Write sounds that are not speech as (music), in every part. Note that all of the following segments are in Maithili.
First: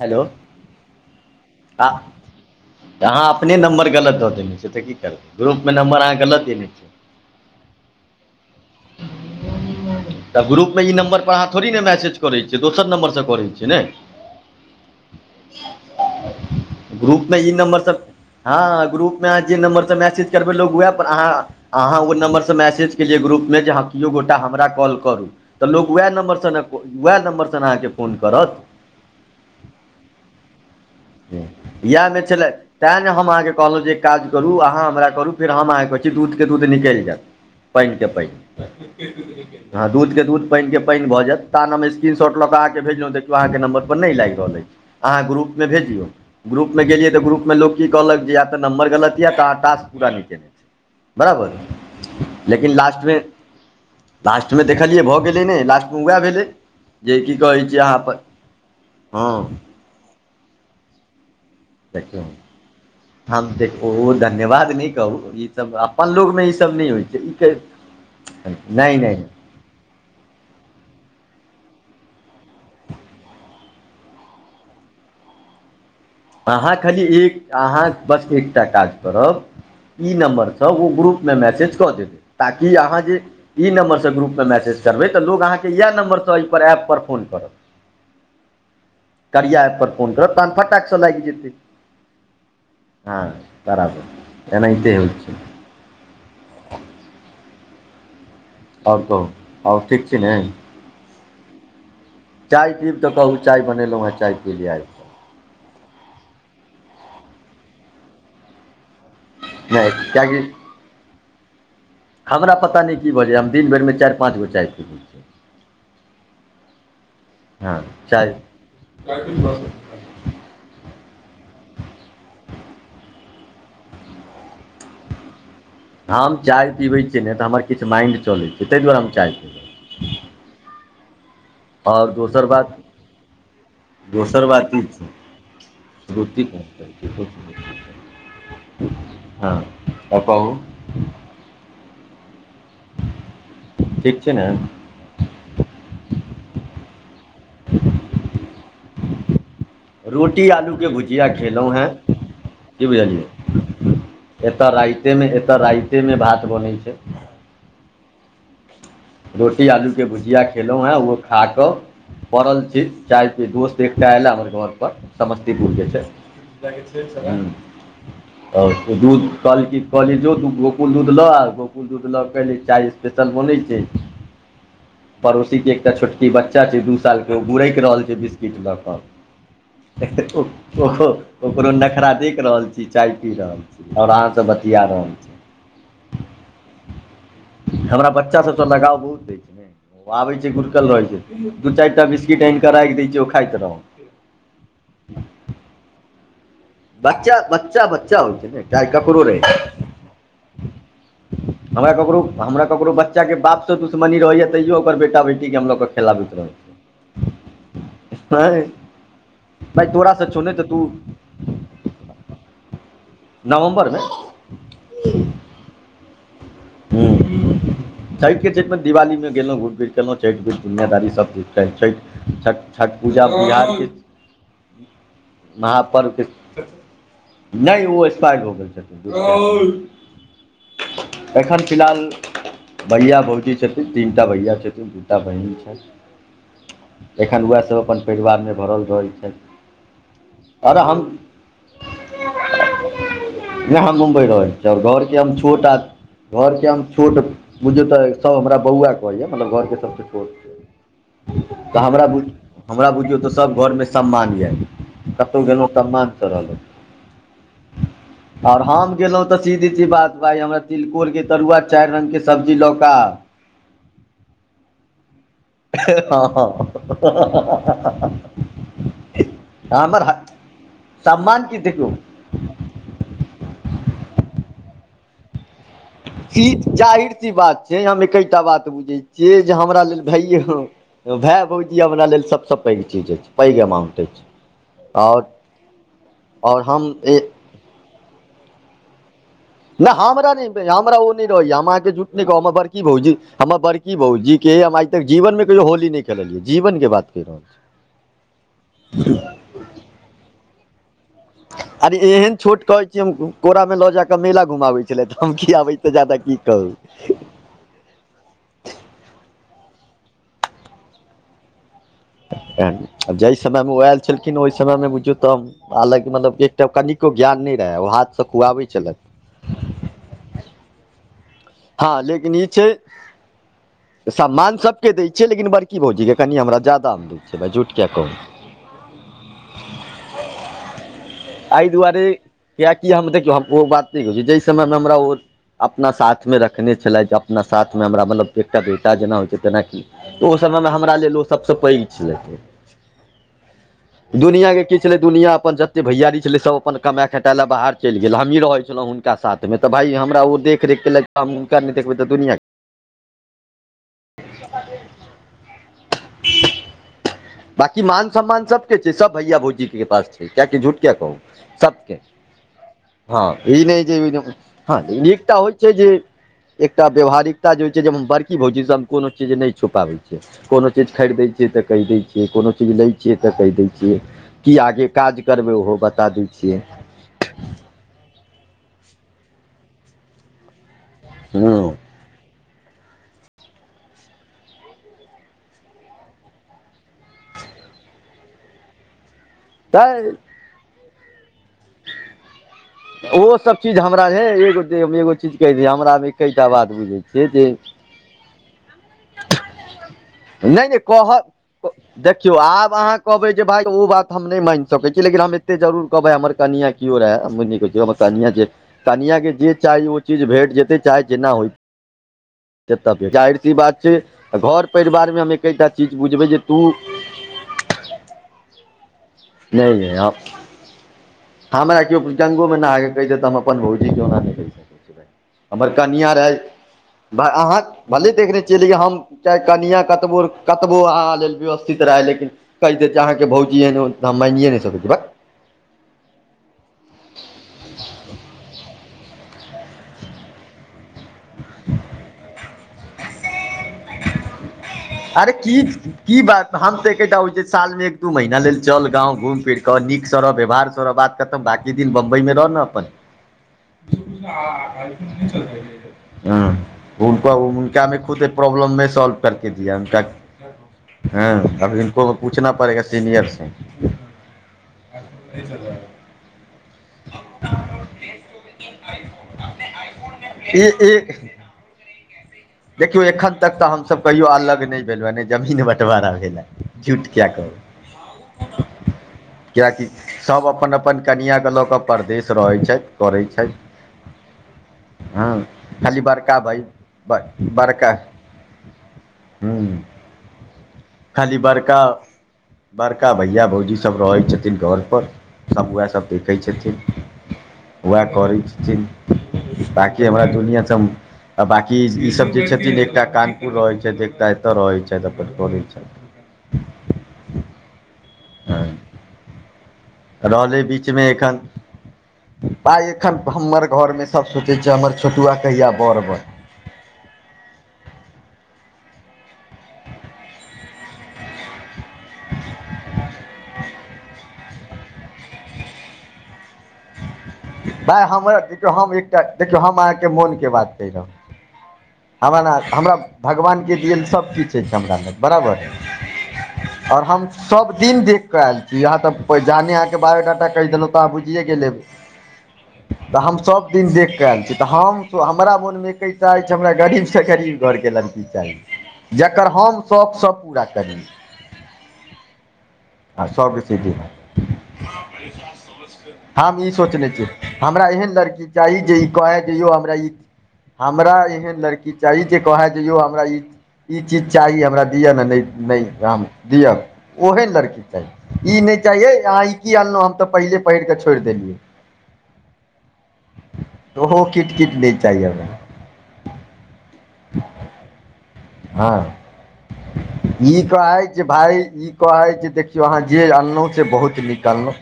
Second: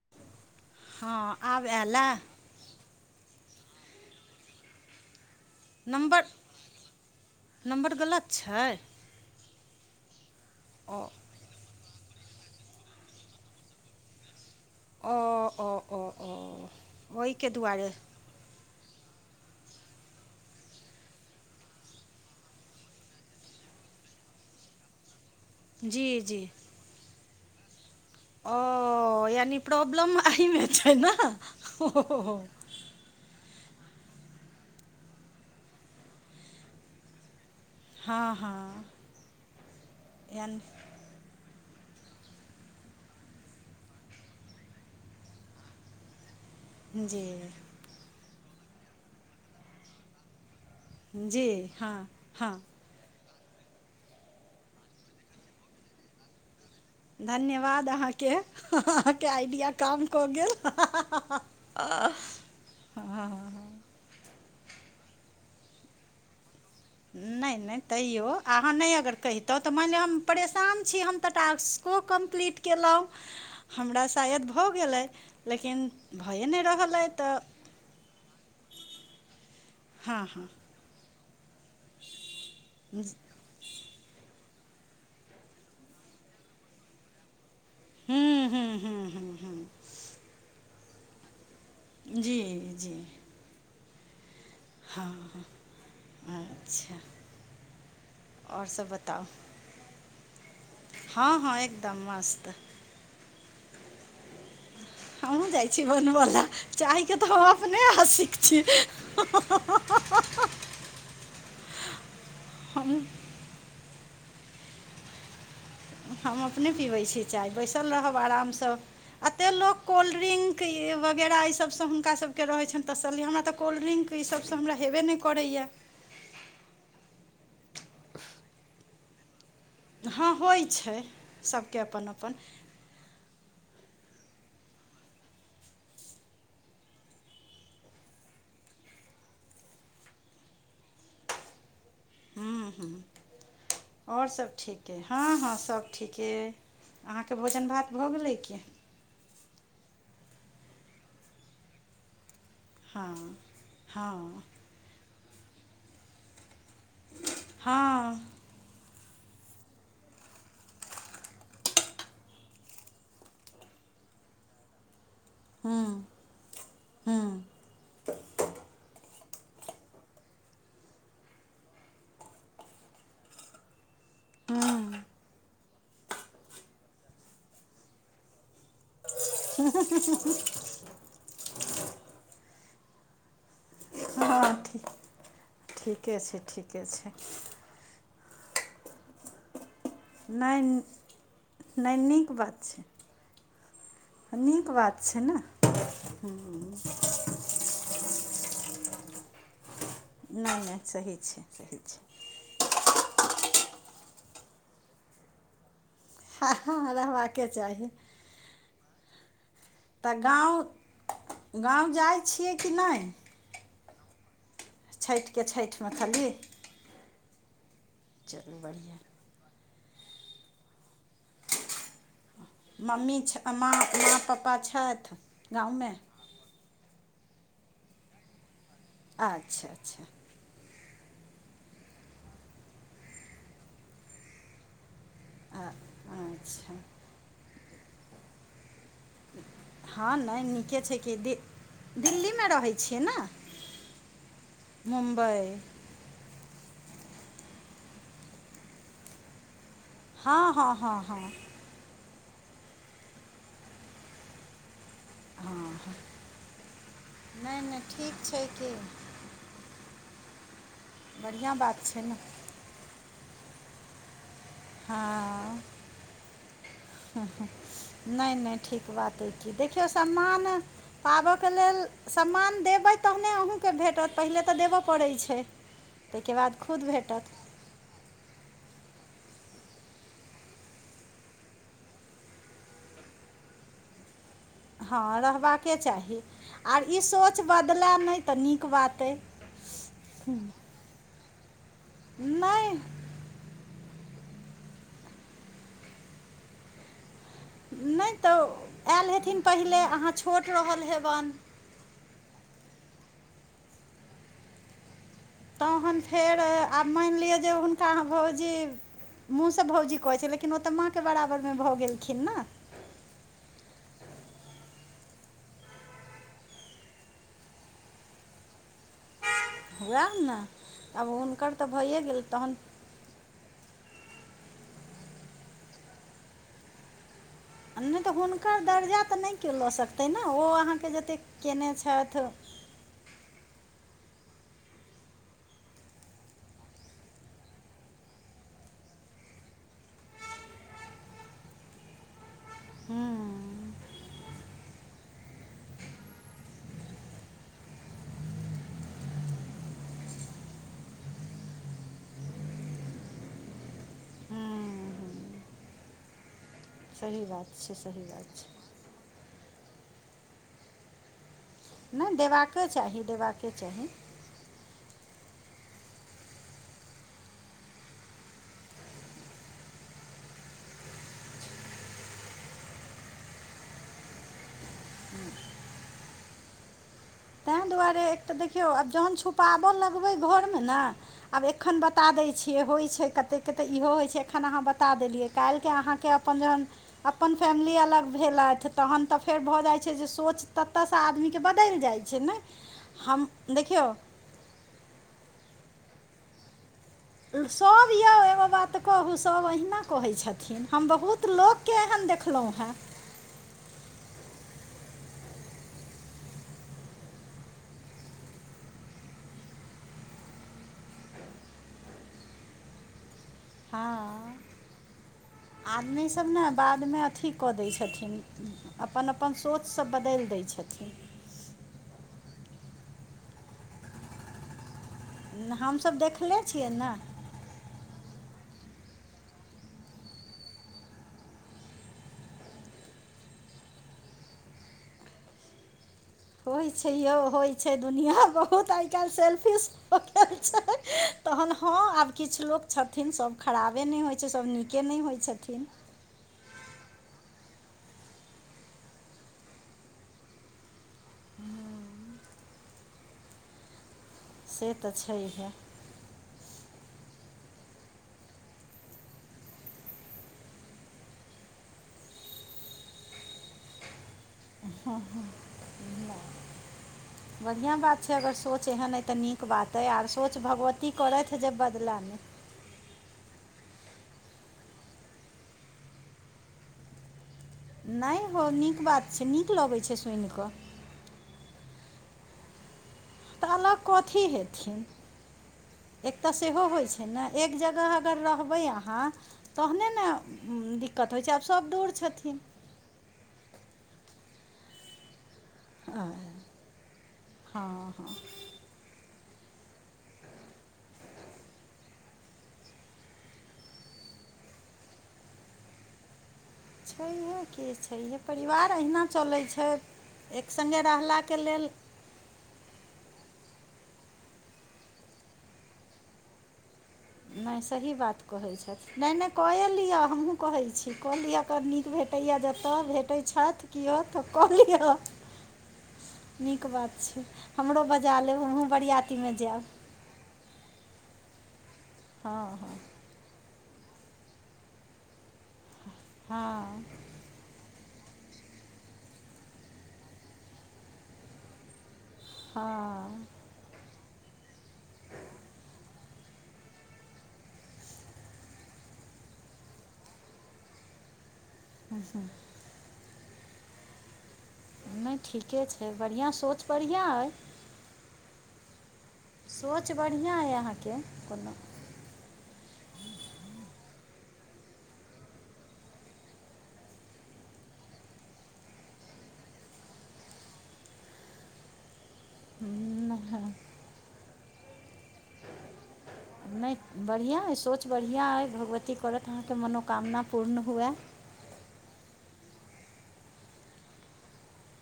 हेलो हँ आब आ आयल ए? तऽ अहाँ अपने नम्बर गलत दऽ देने छियै तऽ की करबै ग्रुप मे नम्बर अहाँ गलत देने छियै नम्बर गलत छै तऽ ग्रुप मे ई ओ नम्बर पर अहाँ थोड़े नहि मैसेज करै छियै दोसर नम्बरसँ करैत छियै नय अ अ अ अ ओहिके दुआरे ह ग्रुप मे अहाँ जे नम्बर सँ मैसेज करबै लोग उएहपर अहाँ अहाँ उ नंबर से मैसेज केलिये ग्रुप मे ह कियो गोटा हमरा कॉल करू तऽ लोग जी वएह जी नंबरसँ नय वएह नंबर सँ न अहाँके फोन ओ करत यानि प्रॉब्लम अहिमेै छै नय या न छलै तऽ नय हम अहाँकेँ कहलहुँ जे एक काज करू अहाँ हमरा करू फेर हम अहाँके कहैत छी दूधके दूध निकैल जायत पाईन के हँ पाईन हँ ह दूध के दूध के पाईन के यानि पाईन भऽ जायत तऽ नाम स्क्रीन शॉट लऽ केऽ अहाँके भेजलुँ देखियौ अहाँके नंबर पर नय लाएग रहल ऐछ अहाँ ग्रुप मे भेजियौ ग्रुप मे गेलियै तऽ जी ग्रुपमे लोक की कहलक जे या तऽ नम्बर गलत यऽ तऽ अहाँ टास्क पूरा नय केने जी बराबर हँ हँ लेकिन लास्ट मे लास्ट मे देखलियै भऽ गेलै नहि लास्टमे वाएह भेलै जे की कहै छै धन्यवाद अहाँपर अहाँके अहाँके हँ आइडिया काम कऽ गेल आहँ ह ह ह ओह धन्यवाद नय कहू ई सब अपन लोग मे ई नय नय तैयो अहाँ नहि अगर कैहि तऽ तऽ मानि लिअ हम परेशान छी हम तऽ टास्को कम्प्लीट केलौ हमरा शायद भऽ गेलै लेकिन भए नहि अहाँ रहल खाली अइ एक तऽ अहाँ बस एकटा काज करब ई हँ हँ नम्बरसँ ओ ग्रुप या मैसेज कऽ देब ताकि अहाँ ज- जे ई नम्बरसँ ग्रुप मे मैसेज करबै तऽ लोग अहाँके इएह नम्बरसँ एहिपर एप पर फोन करत हूँ हूँ हूँ हूँ करिया हूँ एप फोन करब तहन फटाक से लाएग जेतै जी हँ बराबर एनाहिते ह होइ छै अच्छा सब आओर बताउ कहू आओर ठीक छी ने हँ हँ एकदम मस्त अब तऽ कहू चाय बनेलौं हें चाय पि लिए आइ हमहुँ जाइ छी बनबऽ ला चाय के तऽ हम अपने आशिक छी नय कियाकि हमरा पता नय हम की भऽ जाइया हम दिन भरिमे चारि पाँच बेर चाय पीबै छियै हम अपने पीबै छीयै चाय बैसल रहब चाय आराम सँ एतेक लोक कोल्ड्रिंक वगैरह ई सबसँ हुनका सभ के रहै छनि तसल्ली हमरा तऽ कोल्ड्रिंक तऽ ई सबसँ हमरा हेबे नय करैया हम चाय पीबै छियै ने तऽ हमर किछ माइंड चलै छै तई दुआरे हम चाय पीबै हँ होइ छै सभके अपन आओर अपन दोसर बात दोसर बात ई छै रुती हँ आ कहु हूं हूं ठीक आओर छै ने सब ठीक अइ हँ हँ सब ठीके अइ अहाँके भोजन भात भऽ गेलै कि रोटी आलूके भुजिया खेलौं हेँ की हँ बुझलियै हँ एतऽ राइते मे एतऽ राइते मे भात बनै छै हँ रोटी आलूके भुजिया खेलौं हेँ ओ खा कऽ पड़ल छी चाय के दोस्त एकटा एयला हमर घर पर समस्तीपुर के छै कहय छै चलै हुं आओर दूध कल कली जो गोकुल दूध लऽ आ गोकुल दूध लऽ कऽ एलै चाय स्पेशल बनै छै पड़ोसी के एकटा छोटकी बच्चा छै दू साल के ओ गुरकि रहल छै बिस्किट लऽ कऽ ओकरो नखरा देख रहल छी चाय पी रहल छी आओर ह सब बतिया ठीक रहल छी ठीके छै ठीके छै हमरा बच्चा सब तो लगाव बहुत अछि ने ओ आबै छै नहि घुुरकल रहै छै दू चारि नहि टा नीक बिस्किट बात आनि के राखि दय छै ओ खाइत रहौ नीक बात छै न हूं बच्चा बच्चा बच्चा होइ छै ने चाहे ककरो रहै नय नय सही छै सही हमरा छै ककरो हमरा ककरो बच्चाके बापसँ दुश्मनी रहैया तैयो ओकर बेटा बेटी के हम लऽ कऽ खेलाबैत रहै हँ हँ रहबाके चाही छै नय तऽ गाँव गाँव जाइ छियै कि नय नवम्बर मे छठि के छठि मे खाली हूं हूं छठि चलू छठि मे बढ़िआँ दिवाली मे गेलौं घूमि फिर क गेलौं छठि मे दुनियादारी सब देख छठि छठि छठ मम्मी पूजा छ बिहार माँ के माँ पप्पा छथि गाँवमे महापर्व के नहि ओ स्पा (unintelligible) यर हो गेल छै अच्छा अच्छा एखन फिलहाल भैया भौजी छथिन तीनटा भैया छथिन एकटा बहिन आ- अच्छा छथि एखन ओएह सब अपन परिवार मे भरल रहै छथि हँ नय अरे नीके हम छै कि दे दिल्ली मे रहै छियै ने नहि हम मुम्बई मुम्बई घर के हम छोट बुझू तऽ सब हमरा बौआ कहैया मतलब घर के सबसँ हँ हँ हँ हँ त हमरा बुझ हमरा बुझियो त सभ घर मे सम्मान य कतौ गेलौं हँ तब मन चलहु नहि नहि ठीक छै आओर कि हम गेलौं तऽ सीधी छी बात भइ हमरा तिलकोर के बढ़िआँ तरुआ बात चारि छै ने रंग के सब्जी लऽ कऽ आ हं आउ हं हं नय नय ठीक बात अइ क देखियो हमर सम्मान पाबऽ सम्मान के की लेल देखियौ समान देबै तहने अहुँ के भेटत पहिले त देबऽ पड़ै छै ताहिके ई बाद खुद जाहिर भेटत सी बात छै हम एकेटा बात बुझै छिये जे हमरा लेल भइये भेऽ भौजी हमरा लेल सब सऽ पगि चीज अछि पगि अमाउंट अछि हं आओर रहबाके चाही आओर आर ई हम सोच बदलेऽ नय त नीक बात अइ नय हमरा ने हमरा ओ ने रहेया हम अहाँ के जुट नै कहब हम नहि बड़की भौजी हमर बड़की भौजी के हम आइ तक जीवन मे कहियो होली नै खेल लिये जीवन के बात कहि रहल छी नै तऽ आयल हेथिन पहिले अहाँ छोट रहल हेबन आर एहेन छोट कहे छी हम कोरा में लो जा के मेला घुमा वे त हन फेर आब मैयन लिअ जे तऽ भौजी मुँह से भौजी कहे छीयेओतऽ लेकिन ओ त माँ के बराबर में भ गेलखिन ने जै समय मे ओ आयल छल खिन ओहि समय मे बुझियो त हम हालाँकि मतलब एकटा कनिको ज्ञान नय रहे ओ हाथ से खुआबैत छलथि वएह ने अब हुनकर तऽ हा भइए गेल लेकिन ई तहन छै सम्मान सबके दै छियै लेकिन बड़की भौजी के कनि हमरा जादामे दे आ ने त हुनकर दर्जा त ने केओ ल सकतै ने ओ अहाँ के जते एहि केने दुआरे छथि कियाकि हम देखियो हम ओ बात नय कहै छी जय समय मे हमरा ओ अपना साथ साथ मे रखने छलथि जे अपना साथ मे हमरा मतलब एकटा बेटा जेना होइ छै तेनाकि त ओ समय मे हमरा लेल ओ सबसे पगि छलैथ ओ हम्म, दुनिया के की छलै दुनियां अपन जते भैयरी छलै सब अपन कमेय खटे ले बाहर चलि गेल हमही रहल छलौं हुँ नका साथ मे त भाय हमरा ओ देख रेख केलथि हुनका नय देखबै त दुनिया के आ हम्म, सही बात छै बाकी सही मान बात सम्मान सबके छै सब भैया भौजी के पास छै किआकि झूठ किया कहू सबके नहि देबाके चाही देबाके हं ई नय चाही जे हँ एकटा होइ छै जे एकटा व्यवहारिकता जे होइ छै जे बड़की भौजी सऽ हम कोनो चीज नय छुपाबै छियै कोनो चीज खरीदै छियै त कहि दै छियै जे कोनो चीज लै छियै त कहि दै छियै की आगे काज करबै ओहो बता दै छियै तें दुआरे एक त देखियो आब जहन छुपाबऽ लगबै घर मे ने आब हँ एखन ब ता दै छियै होइ छै कतेक के त इहो होइ छै एखन अहाँ बता देलियै काल्हि के अहाँ के अपन जहन अपन फैमिली अलग भेलैथ तहन त फेर भ जाइ छै जे तऽ सोच तत से आदमी के बदलि जाइ छै नय ओ सब चीज हमरा नय एगो देब हम एगो चीज केँ दै हमरा मे एकेटा बात बुझै छियै जे सभ यौ एगो बात कहू सभ अहिना कहे छथिन हम बहुत लोक ओ देखियो अब अहाँ कहबे जे भाय ओ बात हम नय माइन सकै छी लेकिन हम एते जरूर कहबे हमर कनिया कियो रहै हम नय देखियो हमर कनिया जे कनिया केँ जे चाही ओ चीज भेट जेते चाहे जेना होइ जेतऽ सँ जाहिर सी बात छे हँ घर परिवार मे हम एकेटा चीज बुझबै जे तू क दे छथिन अपन - अपन सोच नहि सभ है, बदैल दै छथिन हमरा किओ गूंगो मे नहा कऽ कैह दैत तऽ हम अपन भौजी केँ ओना नय कैह स हमसब देखले छिये नऽ माय अहाँक भले देखने छिये लिए हम चाहे कनिया कतबो कतबो अहाँ लेल व्यवस्थित रहै लेकिन कहि दैत जे अहाँकेँ भौजी ऐहन - ओहेन तऽ हम मानिये नय सकै छि भक होइ छै यै होइ छै दुनिया बहुत आइ काइल सेलफिश हो गेल छै तहत हँ आब किछ लोक छथिन सभ खराबे नइ होइ छै सभ नीके नय होइ अरे की छथिन की बात हम तऽ एकेटा आबै छियै साल मे एक दू महीना लेल चल गांव घुम फिर कऽ नीक सँ रह व्यवहार तोरा बाद कतऽ बाकी दिन बम्बई मे रह नऽ अपन। (unintelligible) से तऽ छैहे हुँ हनको हुनकामे खुद प्रॉब्लममे सॉल्व करके दिया क्याकी हँ आब इनको को पूछना पड़ेगा सीनियर से हँ हँ ई नय बढ़िया बात छै अगर सोच एहन अइ तऽ नीक बात अइ आर सोच भगवती करैथ जे बदला नय देखियौ एखन तक तऽ हमसभ कहियो अलग नय भेलहु हँ नय जमीन बँटवारा भेल हँ, झूठ क्या कहु नय हो नीक बात छै नीक लगै छै सुइनक कऽ। कनिया कऽ के लऽ कऽ परदेश रहैत छथि, करै तऽ छथि अलग कथी हेथिन हँ खाली एकटा बड़का भाय सेहो होइ नऽ एक बड़का जगह अगर रहबै अहाँ हँ तहने ने दि खाली बड़का बड़का भैया भौजी सब रहै छथिन घर पर सभ वैह सभ हँ देखैत छथिन वैह हँ करै छथिन ताकि हमरा दुनिया सँ हम आ बाकी ई सब जे छथिन एकटा कानपुर रहै छैथ एकटा एतऽ रहै छैथ अपन करै (inaudible) छैहे की छैहे हँ परिवार अहिना चलै छै एक संगे रहला केँ लेल आइ एखन हमर घरमे सभ सोचै छै हमर छोटुआ कहिया बर बन नय सही बात कहै छथि नय - नय कए लिअ हमहूँ कहै छी कए लिअ कतऽ नीक भेटै यऽ जतऽ भेटै छैथ किओ तऽ कऽ लिअ नीक बात छै हमरो भाय बजा लेब हमहुँ बरियातीमे जैब से मोन केँ बात छै नऽ हमरा नय हँ हमरा भगवान केँ दिएल सब किछ अछि हमरा लग बराबर हँ आओर हम सभ दिन देख कऽ आयल छी अहाँ तऽ जहने अहाँकेँ बायोडाटा कैह देलहुँ तऽ अहाँ बुझिए गेल हेबै तऽ हँ हम सभदिन देख कऽ आयल छी, तऽ हम सो हमरा मोनमे एकैहिटा अछि हमरा गरीब से गरीब घरके लड़की चाही जकर हम शौक सब पूरा करी अच्छा आ सब बेसी (unintelligible) नय ठीके छै बढ़ियाँ हम सोच ई बढ़ियाँ सोचने छियै अइ हमरा एहन लड़की चाही जे ई कहे जे यौ सोच हमरा ई बढ़िआँ अइ अहाँके हमरा कोनो एहन लड़की ई जे कहै जे यौ हमरा ई ई चीज चाही हमरा दिअ ने नय नय हम दिअ ओहन लड़की चाही ई नय चाहीे अहाँ ई की आनलौं हम तऽ पहिले पहिर कऽ छोड़ि देलियै। हुँ वैहे तऽ ओहो किट किट नय चाही हमरा नय बढ़ियाँ अइ सोच बढ़ियाँ अइ भगवती करत हँ अहाँके मनोकामना ई पूर्ण हुए। कहै जे भाय ई कहै जे देखियौ अहाँ जे अनलौं से बहुत नीक अनलौं,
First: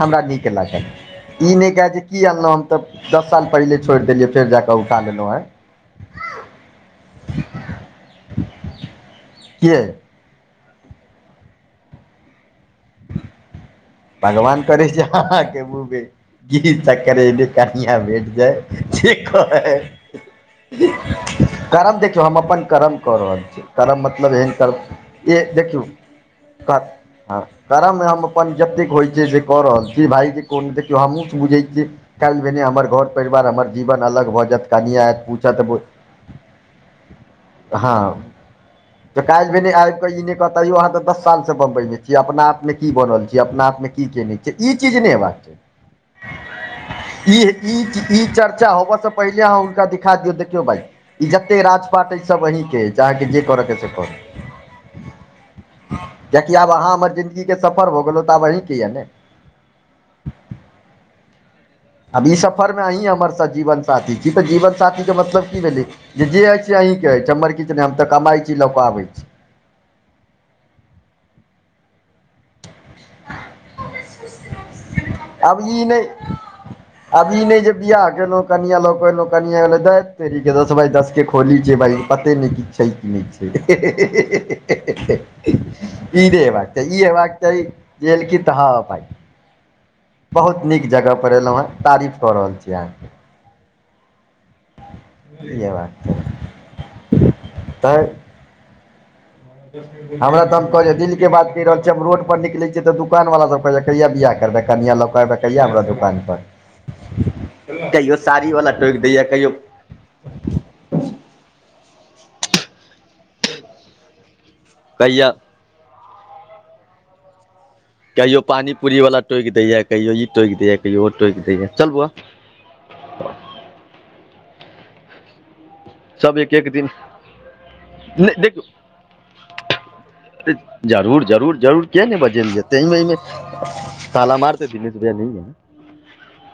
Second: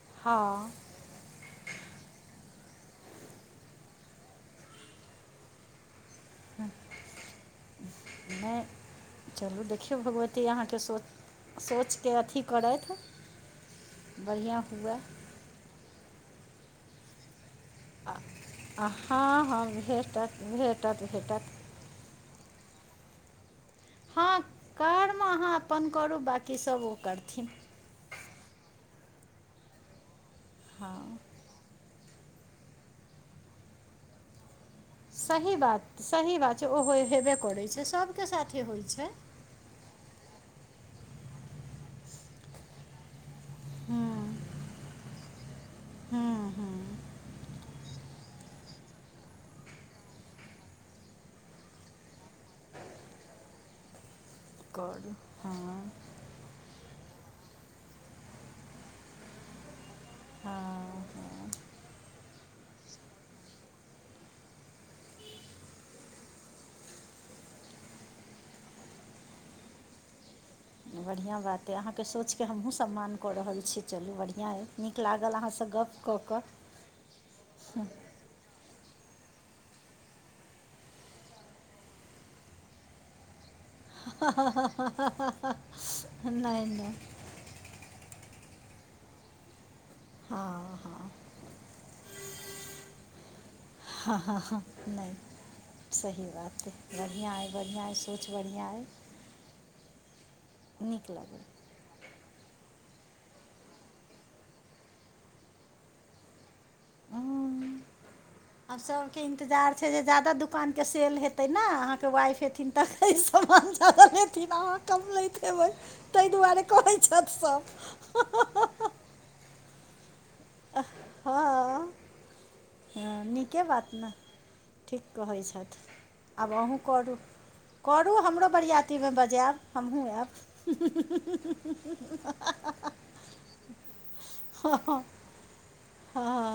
हमरा नीक हँ लागल ई नय कहे जे की अनलौं हम तऽ दस साल पहिले छोड़ि देलियै फेर जा कऽ उठा लेलौं हेँ। हँ नय चलू के देखियौ भगवती एते अहाँके सोच सोचके अथी करथि बढ़िआँ भगवान करै हुए छै अहाँके मुँह मे घी सक्कर एहने कनियाँ भेट जाय आ जे हँ हँ कहै। भेटत भेटत भेटत करम देखियौ हम अपन करम कऽ रहल छी, करम मतलब हँ एहन करब कर्म ए अहाँ देखियौ अपन करू बाँकी कर सभ ओ हँ, करथिन करम हम अपन जतेक होइ छै जे कऽ रहल छी भाय जे कोन देखियौ हँ हमहूँ बुझै छियै। काइल भेने हमर घर परिवार हमर जीवन अलग भऽ जेत। सही बात सही बात छै ओहो हेबे करै छै सबके साथे होइ छै। काइल भेने आइब कऽ इ नय कहतै यौ अहाँ तऽ दश सालसँ बंबई मे छीयै अपना आपमे की बनल छी। जे अपना आपमे की केने छियै इ चीज नय होबाक चाही। हँ हँ। ई ई ई चर्चा होव से पहिले अहाँ हुनका दिखा दियौ देखियौ भाई। ई जते राज पाट अछि सब अहीँके अछि अहाँके जे करके अय से करु। कर हँ। कियेकि आब अहाँ हमर जिन्दगी के सफर भऽ गेलौं तऽ आब अहीँके यए ने। हँ हँ। आब ई सफरमे अहीँ हमर सजीवन साथी छी तऽ जीवन साथीके मतलब की भेलै। जे जे अछि से अहीँके अछि हमर किछु नय हम तऽ कमाइ छी लऽ कऽ आबै छी। बढ़ियाँ बात अय अहाँ के सोच के हमहुँ सम्मान कऽ रहल छी। चलू बढ़ियाँ अइ नीक लागल अहाँ आब सँ ई गप्प कऽ नहि कऽ। आब ई नय जे बियाह केलौं कनियाँ लऽ कऽ एलौं कनियाँ एलै दय तेरीके दस बाइ दस के खोली छै भाई। पते नय किछ छै कि नय छै। ई नय नहि हेबाक नहि चाही ई हेबाक चाही। जेे एलखित ह भाइ। बहुत हँ नीक हँ जगह पर एलौं हें तारीफ कऽ रहल छी अहाँके। नय ई बात सही बात हँ बढ़ियाँ अय बढ़ियाँ अय तऽ सोच। बढ़ियाँ अय। हमरा तऽ हम कहलियै दिल के लगै बात कहि रहल। जब रोड पर निकलै छियै तऽ दुकान वाला पहिने कहिया बियाह करबै कनियाँ लऽ कऽ अबै कहिया हमरा दुकान पर। हूँ कहियो साड़ी वला टोक दैया कहियो छैय जादा दोकान के सेल हेतै नय अहाक वाइफ हेथिन तय समान जादा लेथिन थि अहाँ कम कहिया लैत हेबै ताहि दुआरे कहै छैथ सब कहियो पानीपुरी वाला टोक देयए कहियो इ टोक देयए अह, कहियो उहो टोक देयए चल बोआ ह नीके बात न ठीक कहैत छैथ सब आब एक एक अहु दिन करू करू नहि हमरो देखियौ बरियाती मे बजायब हमहु जरूर जरूर ऐब जरूर किया ने बजेल जेते एमे एमे ताला मारतै दिनेश हँ भैया नही है न हँ